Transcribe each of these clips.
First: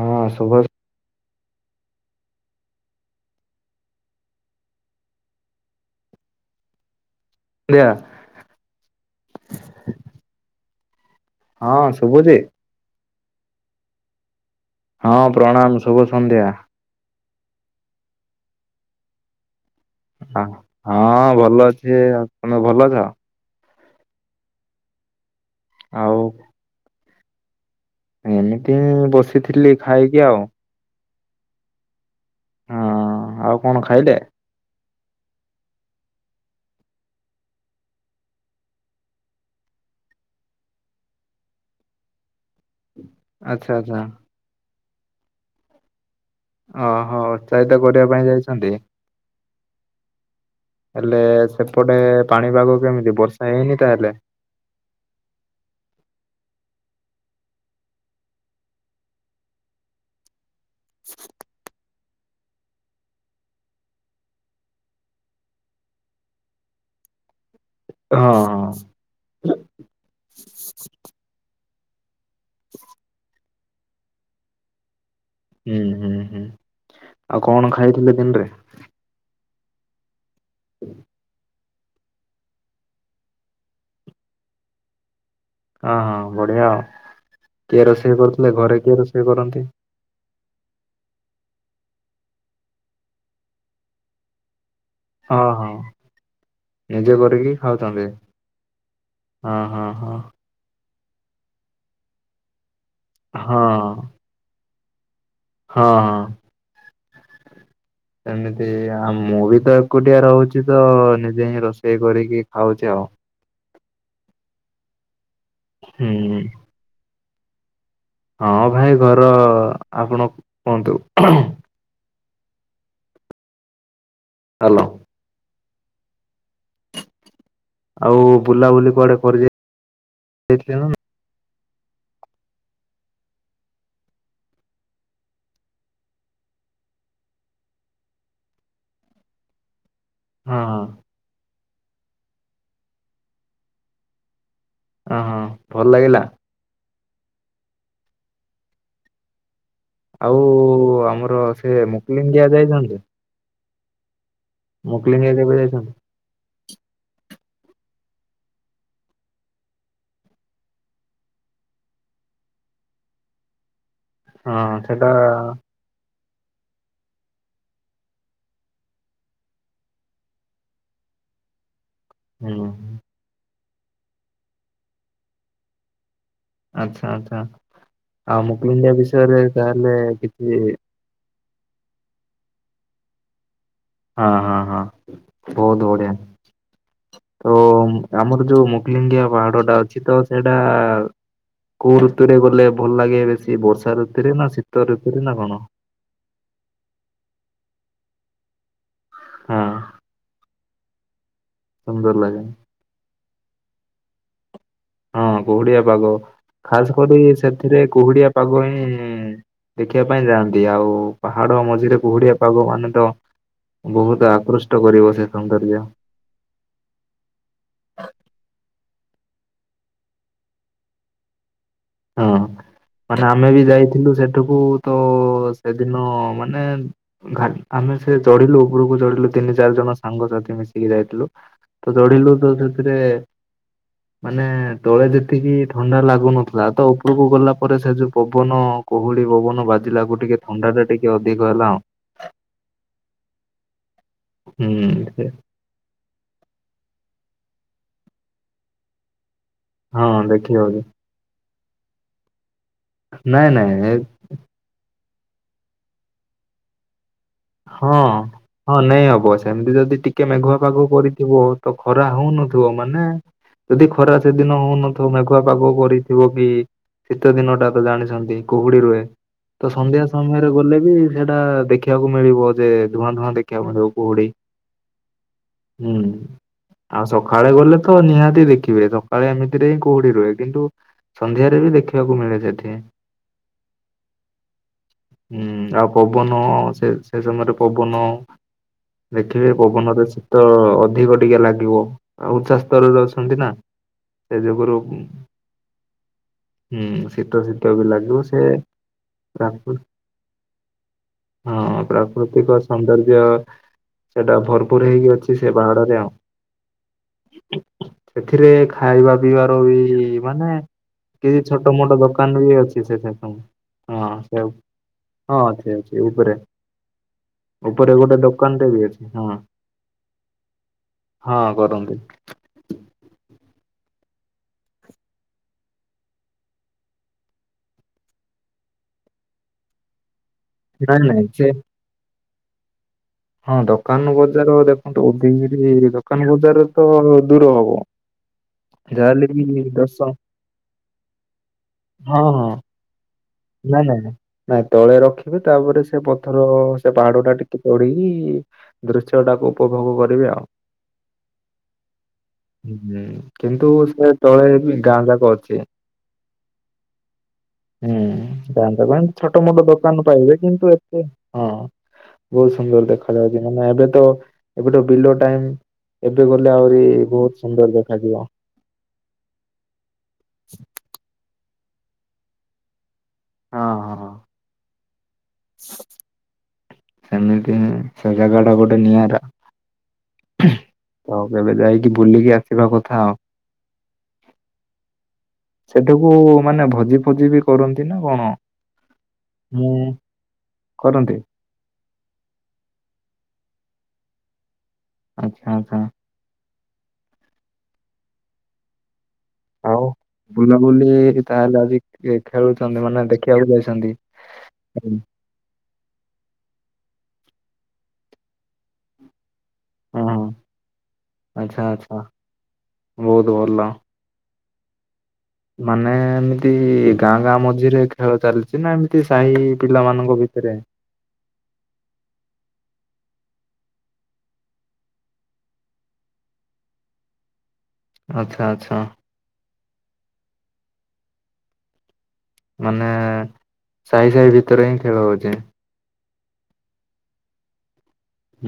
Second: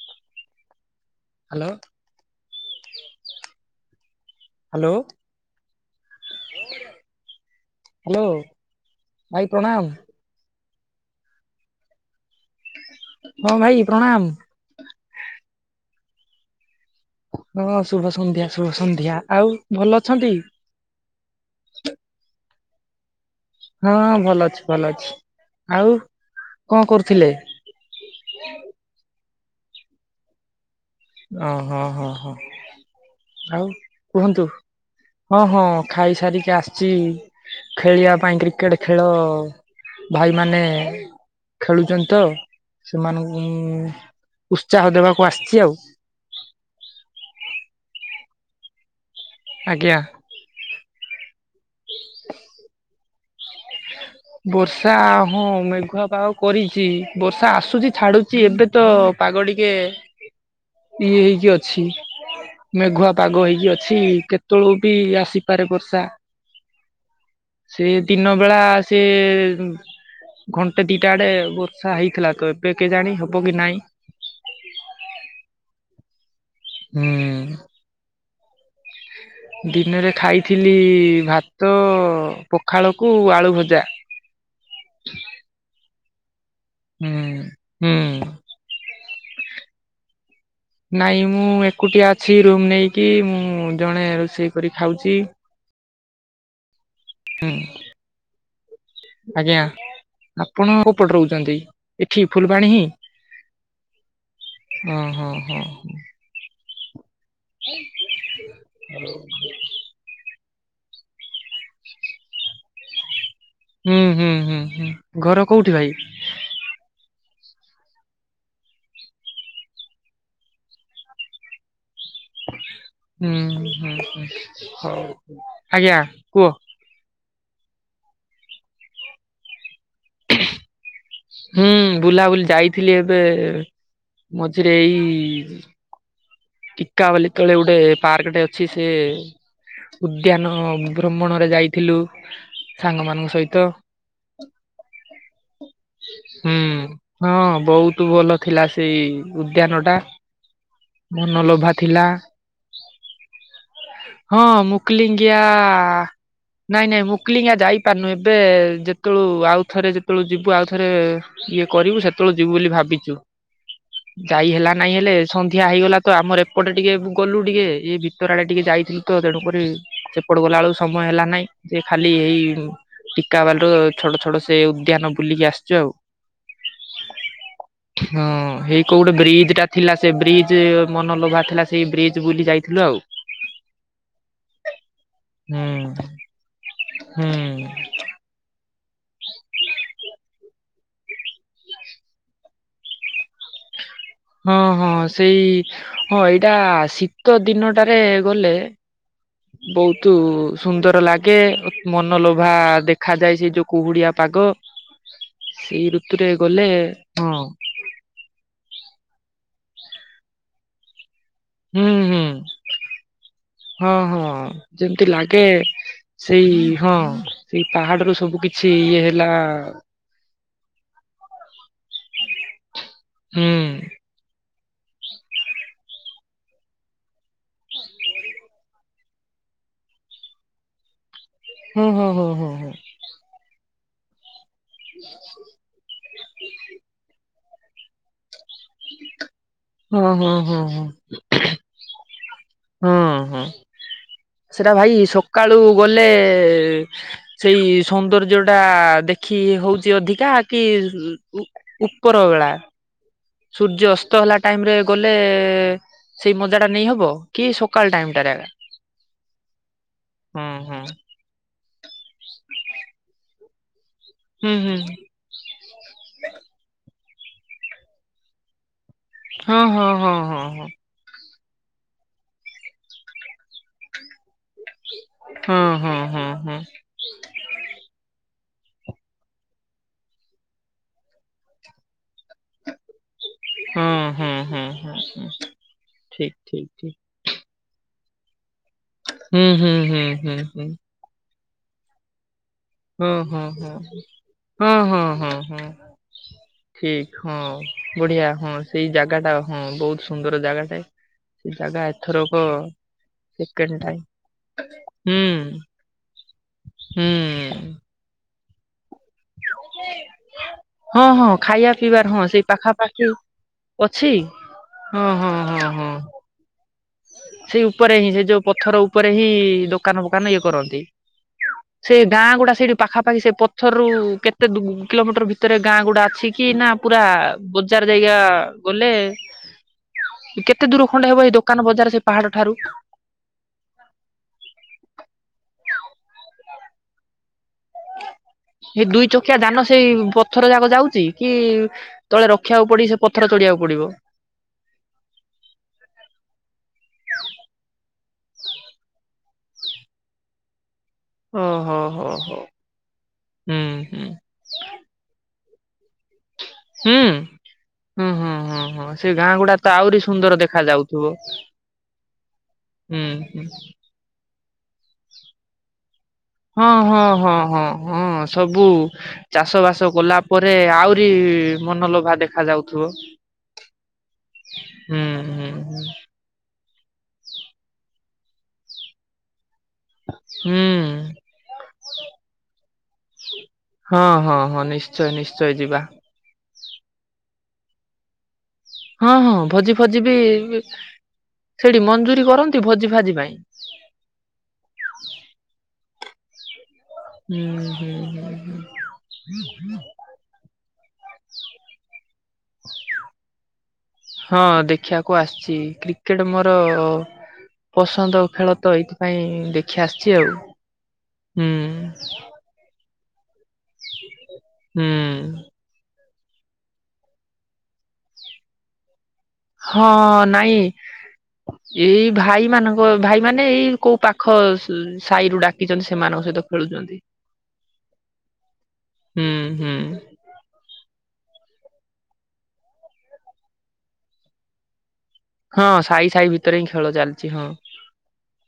ହଁ ଶୁଭ hello. Hello. [unintelligible] Hello ଭାଇ ପ୍ରଣାମ। ହଁ ଶୁଭୁଛି? ହଁ ଭାଇ ପ୍ରଣାମ। ହଁ ପ୍ରଣାମ ଶୁଭ ସନ୍ଧ୍ୟା। ହଁ ଶୁଭ ସନ୍ଧ୍ୟା ଶୁଭ ସନ୍ଧ୍ୟା ଆଉ। ଭଲ ଅଛନ୍ତି? ହଁ ଭଲ ଅଛି। ଆଉ ତମେ ଭଲ ଅଛ? ହଁ ହଁ ଭଲ ଅଛି ଭଲ ଅଛି। ଆଉ କଣ କରୁଥିଲେ? ଏମିତି ବସିଥିଲି ଖାଇକି ଆଉ। ଓଃ ହଁ ହଁ ହଁ ହଁ ଆଉ କଣ ଖାଇଲେ? କୁହନ୍ତୁ। ହଁ ହଁ ଖାଇ ସାରିକି ଆସିଛି ଖେଳିବା ପାଇଁ କ୍ରିକେଟ ଖେଳ ଭାଇମାନେ ଖେଳୁଛନ୍ତି ତ। ସେମାନଙ୍କୁ ମୁଁ ଆଚ୍ଛା ଆଚ୍ଛା ଉତ୍ସାହ ଦେବାକୁ ଆସିଛି ଆଉ। ଓହୋଃ ଉତ୍ସାହିତ କରିବା ପାଇଁ ଯାଇଛନ୍ତି? ଆଜ୍ଞା। ହେଲେ ସେପଟେ ପାଣିପାଗ କେମିତି ବର୍ଷା ହେଇନି ତାହେଲେ? ବର୍ଷା ହଁ ମେଘୁଆ ପାଗ କରିଛି। ବର୍ଷା ଆସୁଛି, ଛାଡୁଛି ଏବେ ତ ପାଗ ଟିକେ ଇଏ ହେଇକି ଅଛି। ମେଘୁଆ ପାଗ ହେଇକି ଅଛି। କେତେବେଳେ ବି ଆସିପାରେ ବର୍ଷା। ସେ ହଁ ଦିନ ବେଳା ହଁ ସେ ଘଣ୍ଟେ ଦିଇଟା ଆଡ଼େ ବର୍ଷା ହେଇଥିଲା। ଏବେ କେଜାଣି ହେବ କି ନାହିଁ। ହୁଁ ହୁଁ ହୁଁ ଆଉ ହୁଁ କଣ ଖାଇଥିଲେ ଦିନରେ? ଦିନରେ ଖାଇଥିଲି ଭାତ। ତ ପଖାଳକୁ ଆଳୁ ଭଜା। ହଁ ହଁ ବଢିଆ ଆଉ ହୁଁ କିଏ ହୁଁ ରୋଷେଇ କରୁଥିଲେ। ଘରେ କିଏ ରୋଷେଇ କରନ୍ତି? ନାଇଁ ମୁଁ ଏକୁଟିଆ ଅଛି ରୁମ ନେଇକି ମୁଁ ଜଣେ ରୋଷେଇ କରି ଖାଉଛି। ହଁ ହଁ ନିଜେ କରିକି ଖାଉଛନ୍ତି ହଁ ଆଜ୍ଞା ହଁ ହଁ। ଆପଣ କେଉପଟେ ରହୁଛନ୍ତି? ଏଠି ଫୁଲବାଣୀ ହିଁ? ହଁ। ହଁ ହଁ ହଁ। ହଁ ହଁ। ହଁ [unintelligible] ସେମିତି ଆ ମୁଁ ବି ତ ଏକୁଟିଆ ରହୁଛି। ତ ନିଜେ ହିଁ ରୋଷେଇ କରିକି ଖାଉଛି ଆଉ। ହୁଁ ହୁଁ ହୁଁ ହୁଁ, ଘର କୋଉଠି ଭାଇ? ହୁଁ। ହଁ ଭାଇ ଘର ଆପଣ କୁହନ୍ତୁ। ହୁଁ ହଁ ହଁ ହ୍ୟାଲୋ ହଉ ଆଜ୍ଞା କୁହ। ଆଉ ବୁଲାବୁଲି କୁଆଡେ କରି ଯାଇଥିଲ। ହୁଁ ବୁଲାବୁଲି ଯାଇଥିଲି ଏବେ ମଝିରେ ଏଇ ଟିକାବାଲି ତଳେ ଗୋଟେ ପାର୍କଟେ ଅଛି ସେ ଉଦ୍ୟାନ ହଁ ହଁ। ଭ୍ରମଣରେ ଯାଇଥିଲୁ ସାଙ୍ଗ ମାନଙ୍କ ସହିତ। ହଁ ହଁ ଭଲ ଲାଗିଲା। ହୁଁ ହଁ ବହୁତ ଭଲ ଥିଲା ସେଇ ଉଦ୍ୟାନ ଟା। ଆଉ ଆମର ମନଲୋଭା ସେ ଥିଲା ମୁକ୍ଲିମ ଦିଆ ଯାଇଛନ୍ତି। ହଁ ମୁକ୍ଲିଙ୍ଗିଆ ମୁକୁଳିଙ୍ଗିଆ କେବେ ଯାଇଛନ୍ତି ନାଇଁ ନାଇଁ ମୁକଲିଙ୍ଗା ଯାଇପାରିନୁ। ଏବେ ଯେତୁ ଆଉ ଥରେ ଯେତେବେଳୁ ଯିବୁ ଆଉ ଥରେ ଇଏ କରିବୁ ସେତେବେଳେ ଯିବୁ ବୋଲି ଭାବିଛୁ। ଯାଇ ହଁ ହେଲା ନାଇଁ ସେଟା ହେଲେ ସନ୍ଧ୍ୟା ହେଇଗଲା। ତ ଆମର ଏପଟେ ଟିକେ ଗଲୁ ଟିକେ ଇଏ ଭିତର ଆଡେ ଟିକେ ଯାଇଥିଲୁ ତେଣୁକରି ସେ ସେପଟକୁ ଗଲା ବେଳକୁ ସମୟ ହେଲା ନାହିଁ। ସେ ଖାଲି ଏଇ ହୁଁ ଟିକାବାଟ। ଛୋଟ ଛୋଟ ସେ ଉଦ୍ୟାନ ବୁଲିକି ଆସିଛ ଆଉ। ଆଚ୍ଛା ଆଚ୍ଛା ହଁ ଆଉ ସେଇ ମୁକ୍ଲିଙ୍ଗିଆ କୋଉ ଗୋଟେ ବିଷୟରେ ବ୍ରିଜ ଟା ଥିଲା ତାହେଲେ ସେ ବ୍ରିଜ କିଛି ମନଲୋଭା ଥିଲା ସେଇ ବ୍ରିଜ ବୁଲି ଯାଇଥିଲୁ ଆଉ। ହଁ ହଁ ହଁ ହୁଁ ବହୁତ ବଢିଆ ହୁଁ ତ ଆମର ଯୋଉ ମୁ ଇଣ୍ଡିଆ ପାହାଡଟା ଗୋଟେ ଅଛି ତ ସେଇଟା କୋଉ ଋତୁରେ ଗଲେ ଭଲ ଲାଗେ ବେଶୀ ବର୍ଷା ଋ ହଁ ହଁ ସେଇ ହଁ ଏଇଟା ଶୀତ ଦିନଟାରେ ଗଲେ ହଁ ବହୁତ ସୁନ୍ଦର ଲାଗେ ଅ ସୁନ୍ଦର ଲାଗେ ମନଲୋଭା ଦେଖାାଯାଏ ସେ ଯୋଉ କୁହୁଡିଆ ପାଗ। ହଁ କୁହୁଡିଆ ସେଇ ପାଗ ଋତୁରେ ଗଲେ ଖାସ କରି ହଁ ସେ ଏଥିରେ କୁହୁଡିଆ ପାଗ ହିଁ ଦେଖିବା ପାଇଁ ଯାଆନ୍ତି। ଆଉ ପାହାଡ ହୁଁ ମଝିରେ ହୁଁ କୁହୁଡିଆ ପାଗ ମାନେ ତ ହଁ ହଁ ବହୁତ ଆକୃଷ୍ଟ ଯେମିତି କରିବ ସେ ଲାଗେ ସୌନ୍ଦର୍ଯ୍ୟ। ସେଇ ହଁ ସେଇ ପାହାଡରୁ ସବୁ କିଛି ଇଏ ହେଲା ହ [inaudible] ହଁ ମାନେ ଆମେ ବି ଯାଇଥିଲୁ ସେଠକୁ ତ ସେଦିନ ମାନେ ଘା ଆମେ ସେ ଚଢିଲୁ ଉପରକୁ ଚଢିଲୁ ତିନି ଚାରି ଜଣ ସାଙ୍ଗସାଥି ମିଶିକି ଯାଇଥିଲୁ। ହଁ ତ ହଁ ହଁ ଚଢିଲୁ ହଁ ତ ହଁ। ସେଥିରେ ମାନେ ତଳେ ଯେତିକି ଥଣ୍ଡା ଲାଗୁନ ଥିଲା ତ, ଉପରକୁ ଗଲା ପରେ ସେ ଯୋଉ ପବନ କୁହୁଳି ପବନ ବା ହଁ ହୁଁ ହୁଁ ହଁ ହୁଁ ହଁ। ସେଟା ଭାଇ ହୁଁ ସକାଳୁ ବୋଲେ ସେଇ ସୌନ୍ଦର୍ଯ୍ୟ ଟା ଦେଖି ହଉ ଚି ହଁ ଅଧିକା କି ଦେଖିହଉଛି ଉ- ଉପର ବେଳା ନାଇଁ ସୂର୍ଯ୍ୟ ନାଇଁ ଅସ୍ତ ହେଲା ଟାଇମ୍ ରେ ଗଲେ ସେଇ ମଜା ଟା ନେଇ ହବ। କି ସକାଳ ଟାଇମ ହଁ- ଟାରେ ଆକା। ହଁ ନେଇହବ ସେମିତି ଯଦି ଟିକେ ହୁଁ ମେଘୁଆ ପାଗ ହୁଁ କରି ଥିବ ତ ଖରା ହଉନଥିବ ମାନେ ଯଦି ଖରା ହୁଁ ସେଦିନ ହୁଁ ହଉନଥିବ ମେଘ ଘୁଆ ପାଗ କରିଥିବ କି ଶୀତ ଦିନ ଟା ତ ଜାଣିଚନ୍ତି କୁହୁଡି ରୁହେ। ହଁ ତ ହଁ ସନ୍ଧ୍ୟା ହଁ ସମୟରେ ଗଲେ ହଁ ବି ସେଟା ଦେଖିବାକୁ ମିଳିବ ଯେ ଧୂଆଁ ଧୂଆଁ ଦେଖିବାକୁ ମିଳିବ କୁହୁଡି। ହଁ -ହଁ ହୁଁ -ହଁ- ହଁ। ଆଉ ସକାଳେ ଗଲେ ତ ନିହାତି ଦେଖିବେ ସକାଳେ ଏମିତିରେ ହିଁ କୁହୁଡ଼ି ରୁହେ- କିନ୍ତୁ ସନ୍ଧ୍ୟାରେ ବି ଦେଖିବାକୁ ମିଳେ ସେଠି। ହଁ ହଁ ହଁ ହଁ ହଁ ହଁ ହଁ ହୁଁ ଆଉ ଠିକ୍ ପବନ ଠିକ୍ ଠିକ୍ ସେଇ ସମୟରେ ପବନ ହୁଁ ଦେଖିବେ ହୁଁ ହୁଁ ପବନରେ ହୁଁ ଶୀତ ହୁଁ ଅଧିକ ଟିକେ ଲାଗିବ ଆଉ ଚା ହଁ- ହଁ -ହଁ -ହଁ -ହଁ ହୁଁ -ହଁ- ହଁ- ହୁଁ। ଠିକ୍ ଶୀତ ହଁ ଶୀତ ବି ଲାଗିବ ବଢିଆ ସେ ହଁ ସେଇ ଜାଗା ଟା ହଁ ପ୍ରାକୃ ବହୁତ୍ ସୁନ୍ଦର ଜାଗା ସେ। ହଁ ଜାଗା ଏଥରକ ପ୍ରାକୃତିକ ସୌନ୍ଦର୍ଯ୍ୟ ସେକେଣ୍ଡ ଟାଇମ୍ ସେଟା ଭରପୁର୍ ହେଇକି ହୁଁ ଅଛି ସେ ପାହାଡରେ ଆଉ। ହୁଁ। ଏଥିରେ ଖାଇବା ପିଇବାର ବି ମାନେ ହଁ ହଁ କିଛି ଖାଇବା ଛୋଟ ମୋଟ ପିଇବାର ହଁ ସେଇ ଦୋକାନ ବି ଅଛି ପାଖାପାଖି ସେଠେ ସବୁ। ଅଛି ହଁ- ସେ-ଉ ହଁ ହଁ ହଁ -ହଁ-ସେ ହଁ ଅଛି ଉପରେ। ସେଇ ଉପରେ ହିଁ ଗୋଟେ ସେ ଯଉ ଦୋକାନଟେ ବି ପଥର ଅଛି ଉପରେ ହଁ ହିଁ ଦୋକାନ ଫୋକାନ ଇଏ କରନ୍ତି। ହଁ ସେ କରନ୍ତି। ଗାଁ ଗୁଡ଼ା ସେଇଠି ପାଖାପାଖି ସେ ପଥରରୁ କେତେ ଦୂ- କିଲୋମିଟର ଭିତରେ ଗାଁ ଗୁଡ଼ା ଅଛି କି ନା ପୁରା ବଜାର୍ ଯାଇ କା ଗଲେ କେ କେତେ ନାଇଁ ଦୂରଖଣ୍ଡେ ହେବ ନାଇଁ ଏଇ ସେ ଦୋକାନ ବଜାର ସେଇ ପାହାଡ଼ ଠାରୁ? ହଁ ଦୋକାନ ବଜାର ଦେଖନ୍ତୁ [unintelligible] ଦୋକାନ ବଜାରରେ ତ ଦୂର ହବ। ଏ ଦୁଇ ଯାହାହେଲେ ଚକିଆ ବି ଯାନ ସେଇ ଦଶ ପଥର ଯାକ ଯାଉଚି କି ତଳେ ରଖିବାକୁ ପଡିି ସେ ପଥର ଚଢିବା ନା- ନା -ନା। ନାଇଁ ତଳେ ରଖିବେ ତାପରେ ସେ ପଥର ସେ ପାହାଡ ଟା ଟିକେ ଚଢ଼ିକି ଦୃଶ୍ୟଟା କୁ ଉପଭୋଗ କରିବି ଆଉ। ଓହୋ ହୋ ହୋ ହୁଁ- ହୁଁ କିନ୍ତୁ ହୁଁ ସେ ତଳେ ବି ଗାଁ ଯାକ ଅଛି। ହୁଁ -ହଁ -ହଁ। [unintelligible] ପାଇଁ ସେ ଗାଁ ଛୋଟ ଗୁଡା ମୋଟ ତ ଆହୁରି ଦୋକାନ ସୁନ୍ଦର ପାଇବେ ଦେଖା କିନ୍ତୁ ଏତେ ଯାଉଥିବ -ହଁ। ବହୁତ୍ ସୁନ୍ଦର ହୁଁ ଦେଖା ଯାଉଚି ହୁଁ ମାନେ ଏବେ ତ ଏବେ ତ ବିଲ ଟାଇମ୍ ଏବେ ଗଲେ ଆହୁରି ବହୁତ୍ ସୁନ୍ଦର ଦେଖାଯିବ। ବୁ ଚାଷ ବାସ କଲା ପରେ ଆହୁରି ମନଲୋଭା ଦେଖା ଯାଉଥିବ। ହଁ ହଁ ହୁଁ -ହୁଁ। ସେମିତି ହିଁ ସେ ଜାଗାଟା ଗୋଟେ ନିଆରା। ହୁଁ ଆଉ କେବେ ଯାଇକି ବୁଲିକି ଆସିବା କଥା ଆଉ। ହଁ- ହଁ- ହଁ ନିଶ୍ଚୟ -ନିଶ୍ଚୟ ଯିବା। ସେଠାକୁ ମାନେ ଭୋଜି ବି କରନ୍ତି ନା କଣ? ହଁ -ହଁ ଭୋଜି ହୁଁ। ଫୋଜି ବି କରନ୍ତି ସେଠି ମଞ୍ଜୁରୀ କରନ୍ତି ଭୋଜି ଫାଜି ପାଇଁ? ଆଚ୍ଛା -ଆଚ୍ଛା। ହୁଁ- ହୁଁ। ଆଉ ବୁଲାବୁଲି ତାହେଲେ ଆଜି ଖେଳୁଛନ୍ତି ମାନେ ଦେଖିବାକୁ ଯାଇଛନ୍ତି। ହଁ ହୁଁ। ଦେଖିବାକୁ ଆସିଛି। କ୍ରିକେଟ ମୋର ପସନ୍ଦ ଖେଳ ତ ଏଇଥିପାଇଁ ଦେଖ ଦେଖି ହଁ ଆସିଛି ଆଉ ହୁଁ ବହୁତ୍ ଭଲ ହୁଁ। ମାନେ ଏମିତି ଗାଁ ଗାଁ ମଝିରେ ଖେଳ ଚାଲିଛି ସିନା ଏମିତି ସାହି ପିଲାମାନଙ୍କ ହଁ ଭିତରେ [inaudible] ଏଇ ଭାଇମାନାନଙ୍କ ଭାଇମାନେ ଏଇ କୋଉ ପାଖ ସାହିରୁ ଡାକିଛନ୍ତି ସେମାନଙ୍କ ସହିତ ଖେଳୁଛନ୍ତି। ଆଛା ଆଛା ହୁଁ ହୁଁ। ମାନେ ସାହି ସାହି ଭିତରେ ହିଁ ଖେଳ ହଉଛି। ହଁ ସାହି ସାହି ଭିତରେ ହିଁ ଖେଳ ଚାଲିଛି ହଁ।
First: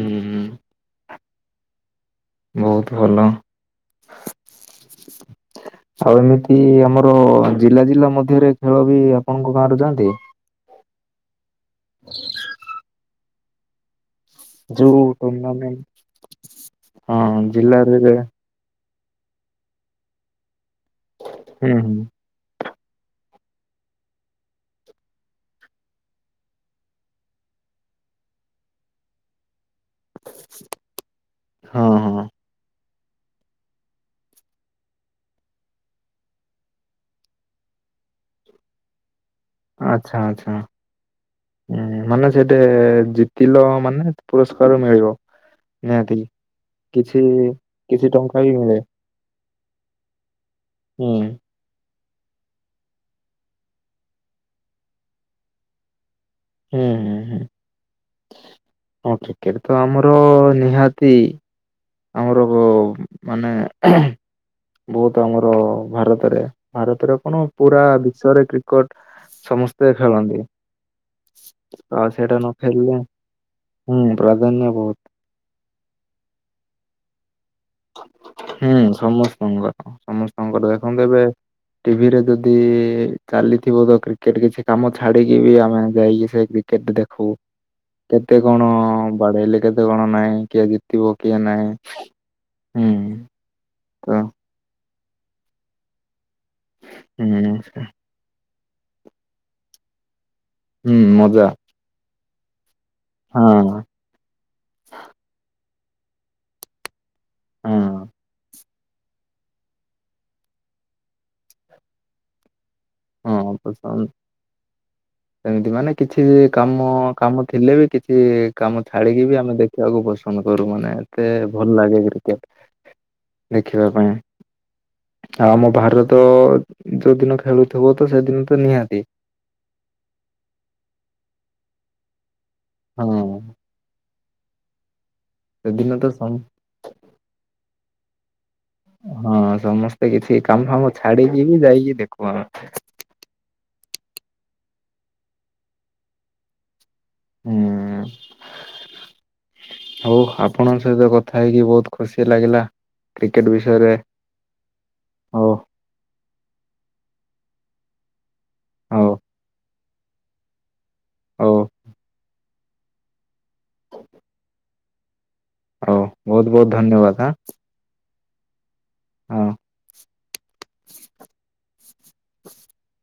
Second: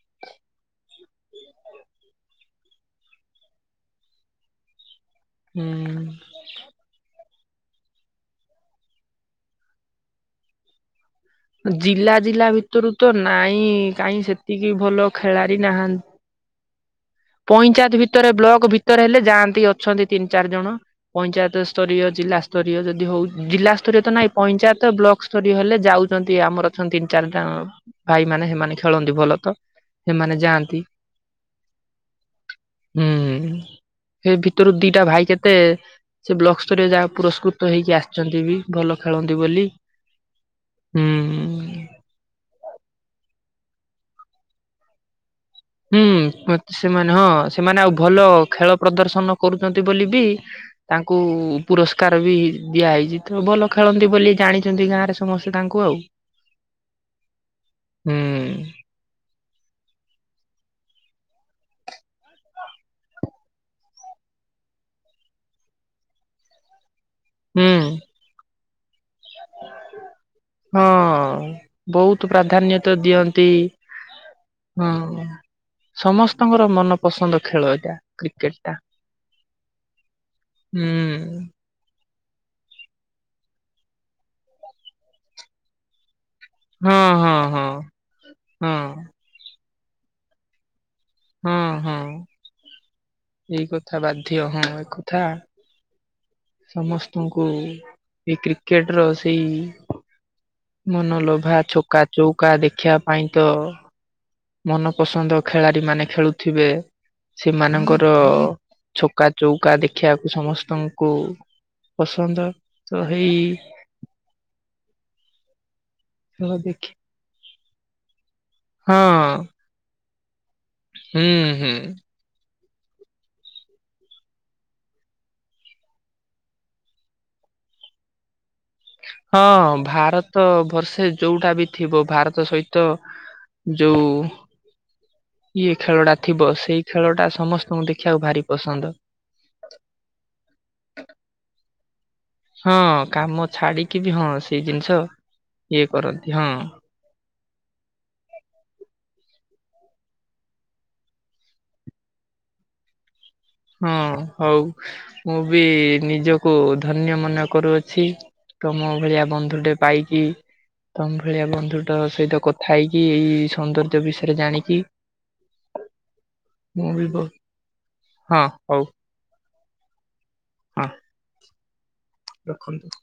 ହୁଁ ହୁଁ। ବହୁତ୍ ଭଲ ହୁଁ। ଆଉ ଏମିତି କି ଆମର ଜିଲ୍ଲା ଜିଲ୍ଲା ମଧ୍ୟରେ ଖେଳ ବି ଆପଣଙ୍କ ଗାଁରୁ ଯାଆନ୍ତି। ଜିଲ୍ଲା ଜିଲ୍ଲା ଭିତରୁ ତ ନାଇଁ କାଇହିଁ ସେତିକି ଯୋଉ ଭଲ ଖେଳାଳି ଟୁର୍ଣ୍ଣାମେଣ୍ଟ ନାହାଁନ୍ତି। ହଁ ଜିଲ୍ଲାରେ ପଞ୍ଚାୟତ ହୁଁ ଭିତରେ ବ୍ଲକ ଭିତ ତର ହେଲେ ଯାଆନ୍ତି ଅଛନ୍ତି ତିନି ଚାରି ଜଣ ପଞ୍ଚାୟତ ହୁଁ ସ୍ତରୀୟ ଜିଲ୍ଲା ସ୍ତରୀୟ ଯଦି ହଉ ଜିଲ୍ଲା ସ୍ତରୀୟ ତ ନାଇଁ ପଞ୍ଚାୟତ ବ୍ଲକ ସ୍ତରୀୟ ହେଲେ ଯାଉଛନ୍ତି ଆମର ଅଛନ୍ତି ତିନି ଚାରି ଜ ଭାଇମାନେ ସେମାନେ ଖେଳନ୍ତି ଭଲ ତ ହେମାନେ ଯାଆନ୍ତି। ହଁ ହଁ। ହୁଁ ସେ ଭିତରୁ ଦିଟା ଭାଇ କେତେ ସେ ବ୍ଲକ ସ୍ତରରେ ଯାହା ପୁରସ୍କୃତ ହେଇକି ଆସିଛନ୍ତି ବି ଭଲ ଖେଳନ୍ତି ବୋଲି। ଆଛା ଆଛା ହୁଁ ମାନେ ସେଠେ ଜିତିଲ ମାନେ ପୁରସ୍କାର ମିଳିବ। ହୁଁ ନିହାତି ମେ ସେମାନେ କିଛି ହଁ ସେମାନେ ଆଉ କିଛି ଭଲ ଟଙ୍କା ବି ଖେଳ ମିଳେ ପ୍ରଦର୍ଶନ କରୁଛନ୍ତି ବୋଲି ବି ହୁଁ ତାଙ୍କୁ ପୁରସ୍କାର ବି ଦିଆହେଇଛି ତ ଭଲ ଖେଳନ୍ତି ବୋଲି ଜାଣିଛନ୍ତି ଗାଁରେ ସମସ୍ତେ ତାଙ୍କୁ ଆଉ ହୁଁ ହୁଁ। ହୁଁ। ହଁ କ୍ରିକେଟ ତ ଆମର ନିହାତି ଆମର ମାନେ ବହୁତ ଆମର ଭାରତରେ ଭାରତରେ କଣ ହୁଁ ପୁରା ବିଶ୍ୱରେ କ୍ରିକେଟ ସମସ୍ତେ ଖେଳନ୍ତି। ହଁ ଆଉ ବହୁତ ସେଇଟା ନ ପ୍ରାଧାନ୍ୟ ଖେଳିଲେ ତ ଦିଅନ୍ତି। ହୁଁ ପ୍ରାଧାନ୍ୟ ବହୁତ। ହଁ ସମସ୍ତଙ୍କର ମନପସନ୍ଦ ଖେଳ। ଏଇଟା କ୍ରିକେଟ ଟା ହୁଁ ସମସ୍ତଙ୍କର ସମସ୍ତଙ୍କର ଦେଖନ୍ତୁ ଏବେ। ହୁଁ ଟିଭିରେ ଯଦି ଚାଲିଥିବ ତ କ୍ରିକେଟ କିଛି କାମ ଛାଡିକି ବି ଆମେ ଯାଇକି ସେ କେତେ ହଁ ଦେଖୁ ହଁ ହଁ କେତେ କଣ ହଁ ବାଡେଇଲେ କେତେ କଣ ନାହିଁ କି ଆଜି ପିବ କିଆ ହଁ ନାଇଁ ହଁ ହୁଁ। ଏଇ କଥା ତ ବାଧ୍ୟ ହଁ ଏକଥା। ସମସ୍ତଙ୍କୁ ହୁଁ ଏ କ୍ରିକେଟ ର ସେଇ ହୁଁ ମନ ମଜା ଲୋଭା ଛକା ଚୌକା ଦେଖିବା ପାଇଁ ହଁ ତ ମନ ପସନ୍ଦ ଖେଳାଳି ମାନେ ଖେଳୁଥିବେ ହଁ। ସେମାନଙ୍କର ଛକା ଚୌକା ଦେଖିବାକୁ ସମସ୍ତଙ୍କୁ ପସନ୍ଦ ତ ହେଇ [unintelligible] ସେମିତି ମାନେ କିଛି ଖେଳ କାମ ଦେଖି କାମ ଥିଲେ ବି କିଛି କାମ ହଁ ଛାଡିକି ବି ଆମେ ଦେଖ ଦେଖିବାକୁ ପସନ୍ଦ କରୁ ମାନେ ଏତେ ହୁଁ ହୁଁ ଭଲ ଲାଗେ କ୍ରିକେଟ। ଦେଖିବା ପାଇଁ ଆଉ ଆମ ଭାରତ ଯୋଉଦିନ ଖେଳୁଛି। ଥିବ ତ ସେଦିନ ତ ନିହାତି। ହଁ ଭାରତ ବର୍ଷେ ଯୋଉଟା ବି ଥିବ ଭାରତ ସହିତ। ହଁ ଯୋଉ ଇଏ ସେଦିନ ଖେଳ ତ ଟା ସମ ଥିବ ସେଇ। ଖେଳ ଟା ସମସ୍ତଙ୍କୁ ଦେଖିବାକୁ ଭାରି ପସନ୍ଦ। ହଁ ସମସ୍ତେ କିଛି କାମ ଫାମ ଛାଡିକି ବି ଯାଇକି ଦେଖ ହଁ କାମ ଛାଡିକି ବି ହଁ ସେଇ ଜିନିଷ ଇଏ କରନ୍ତି ହଁ। ହୁଁ। ହଉ ଆପଣଙ୍କ ସହିତ କଥା ହେଇକି ବହୁତ ଖୁସି ଲାଗିଲା। କ୍ରିକେଟ ବିଷୟ। ହଁ ହଉ ମୁଁ ବି ନିଜକୁ ଧନ୍ୟ ମନେ କରୁଅଛି। ତମ ହଉ ଭଳିଆ ବନ୍ଧୁଟେ ପାଇକି ତମ ଭଳିଆ ହଉ ବନ୍ଧୁଟ ସହିତ କଥା ଖାଇକି ଏଇ ସୌନ୍ଦର୍ଯ୍ୟ ବିଷୟରେ ଜାଣିକି। ହଉ ବହୁତ ବହୁତ ମୁଁ ବି ବହୁ ଧନ୍ୟବାଦ ଆଁ। ହଁ ହଉ। ହଁ। ହଁ ରଖନ୍ତୁ।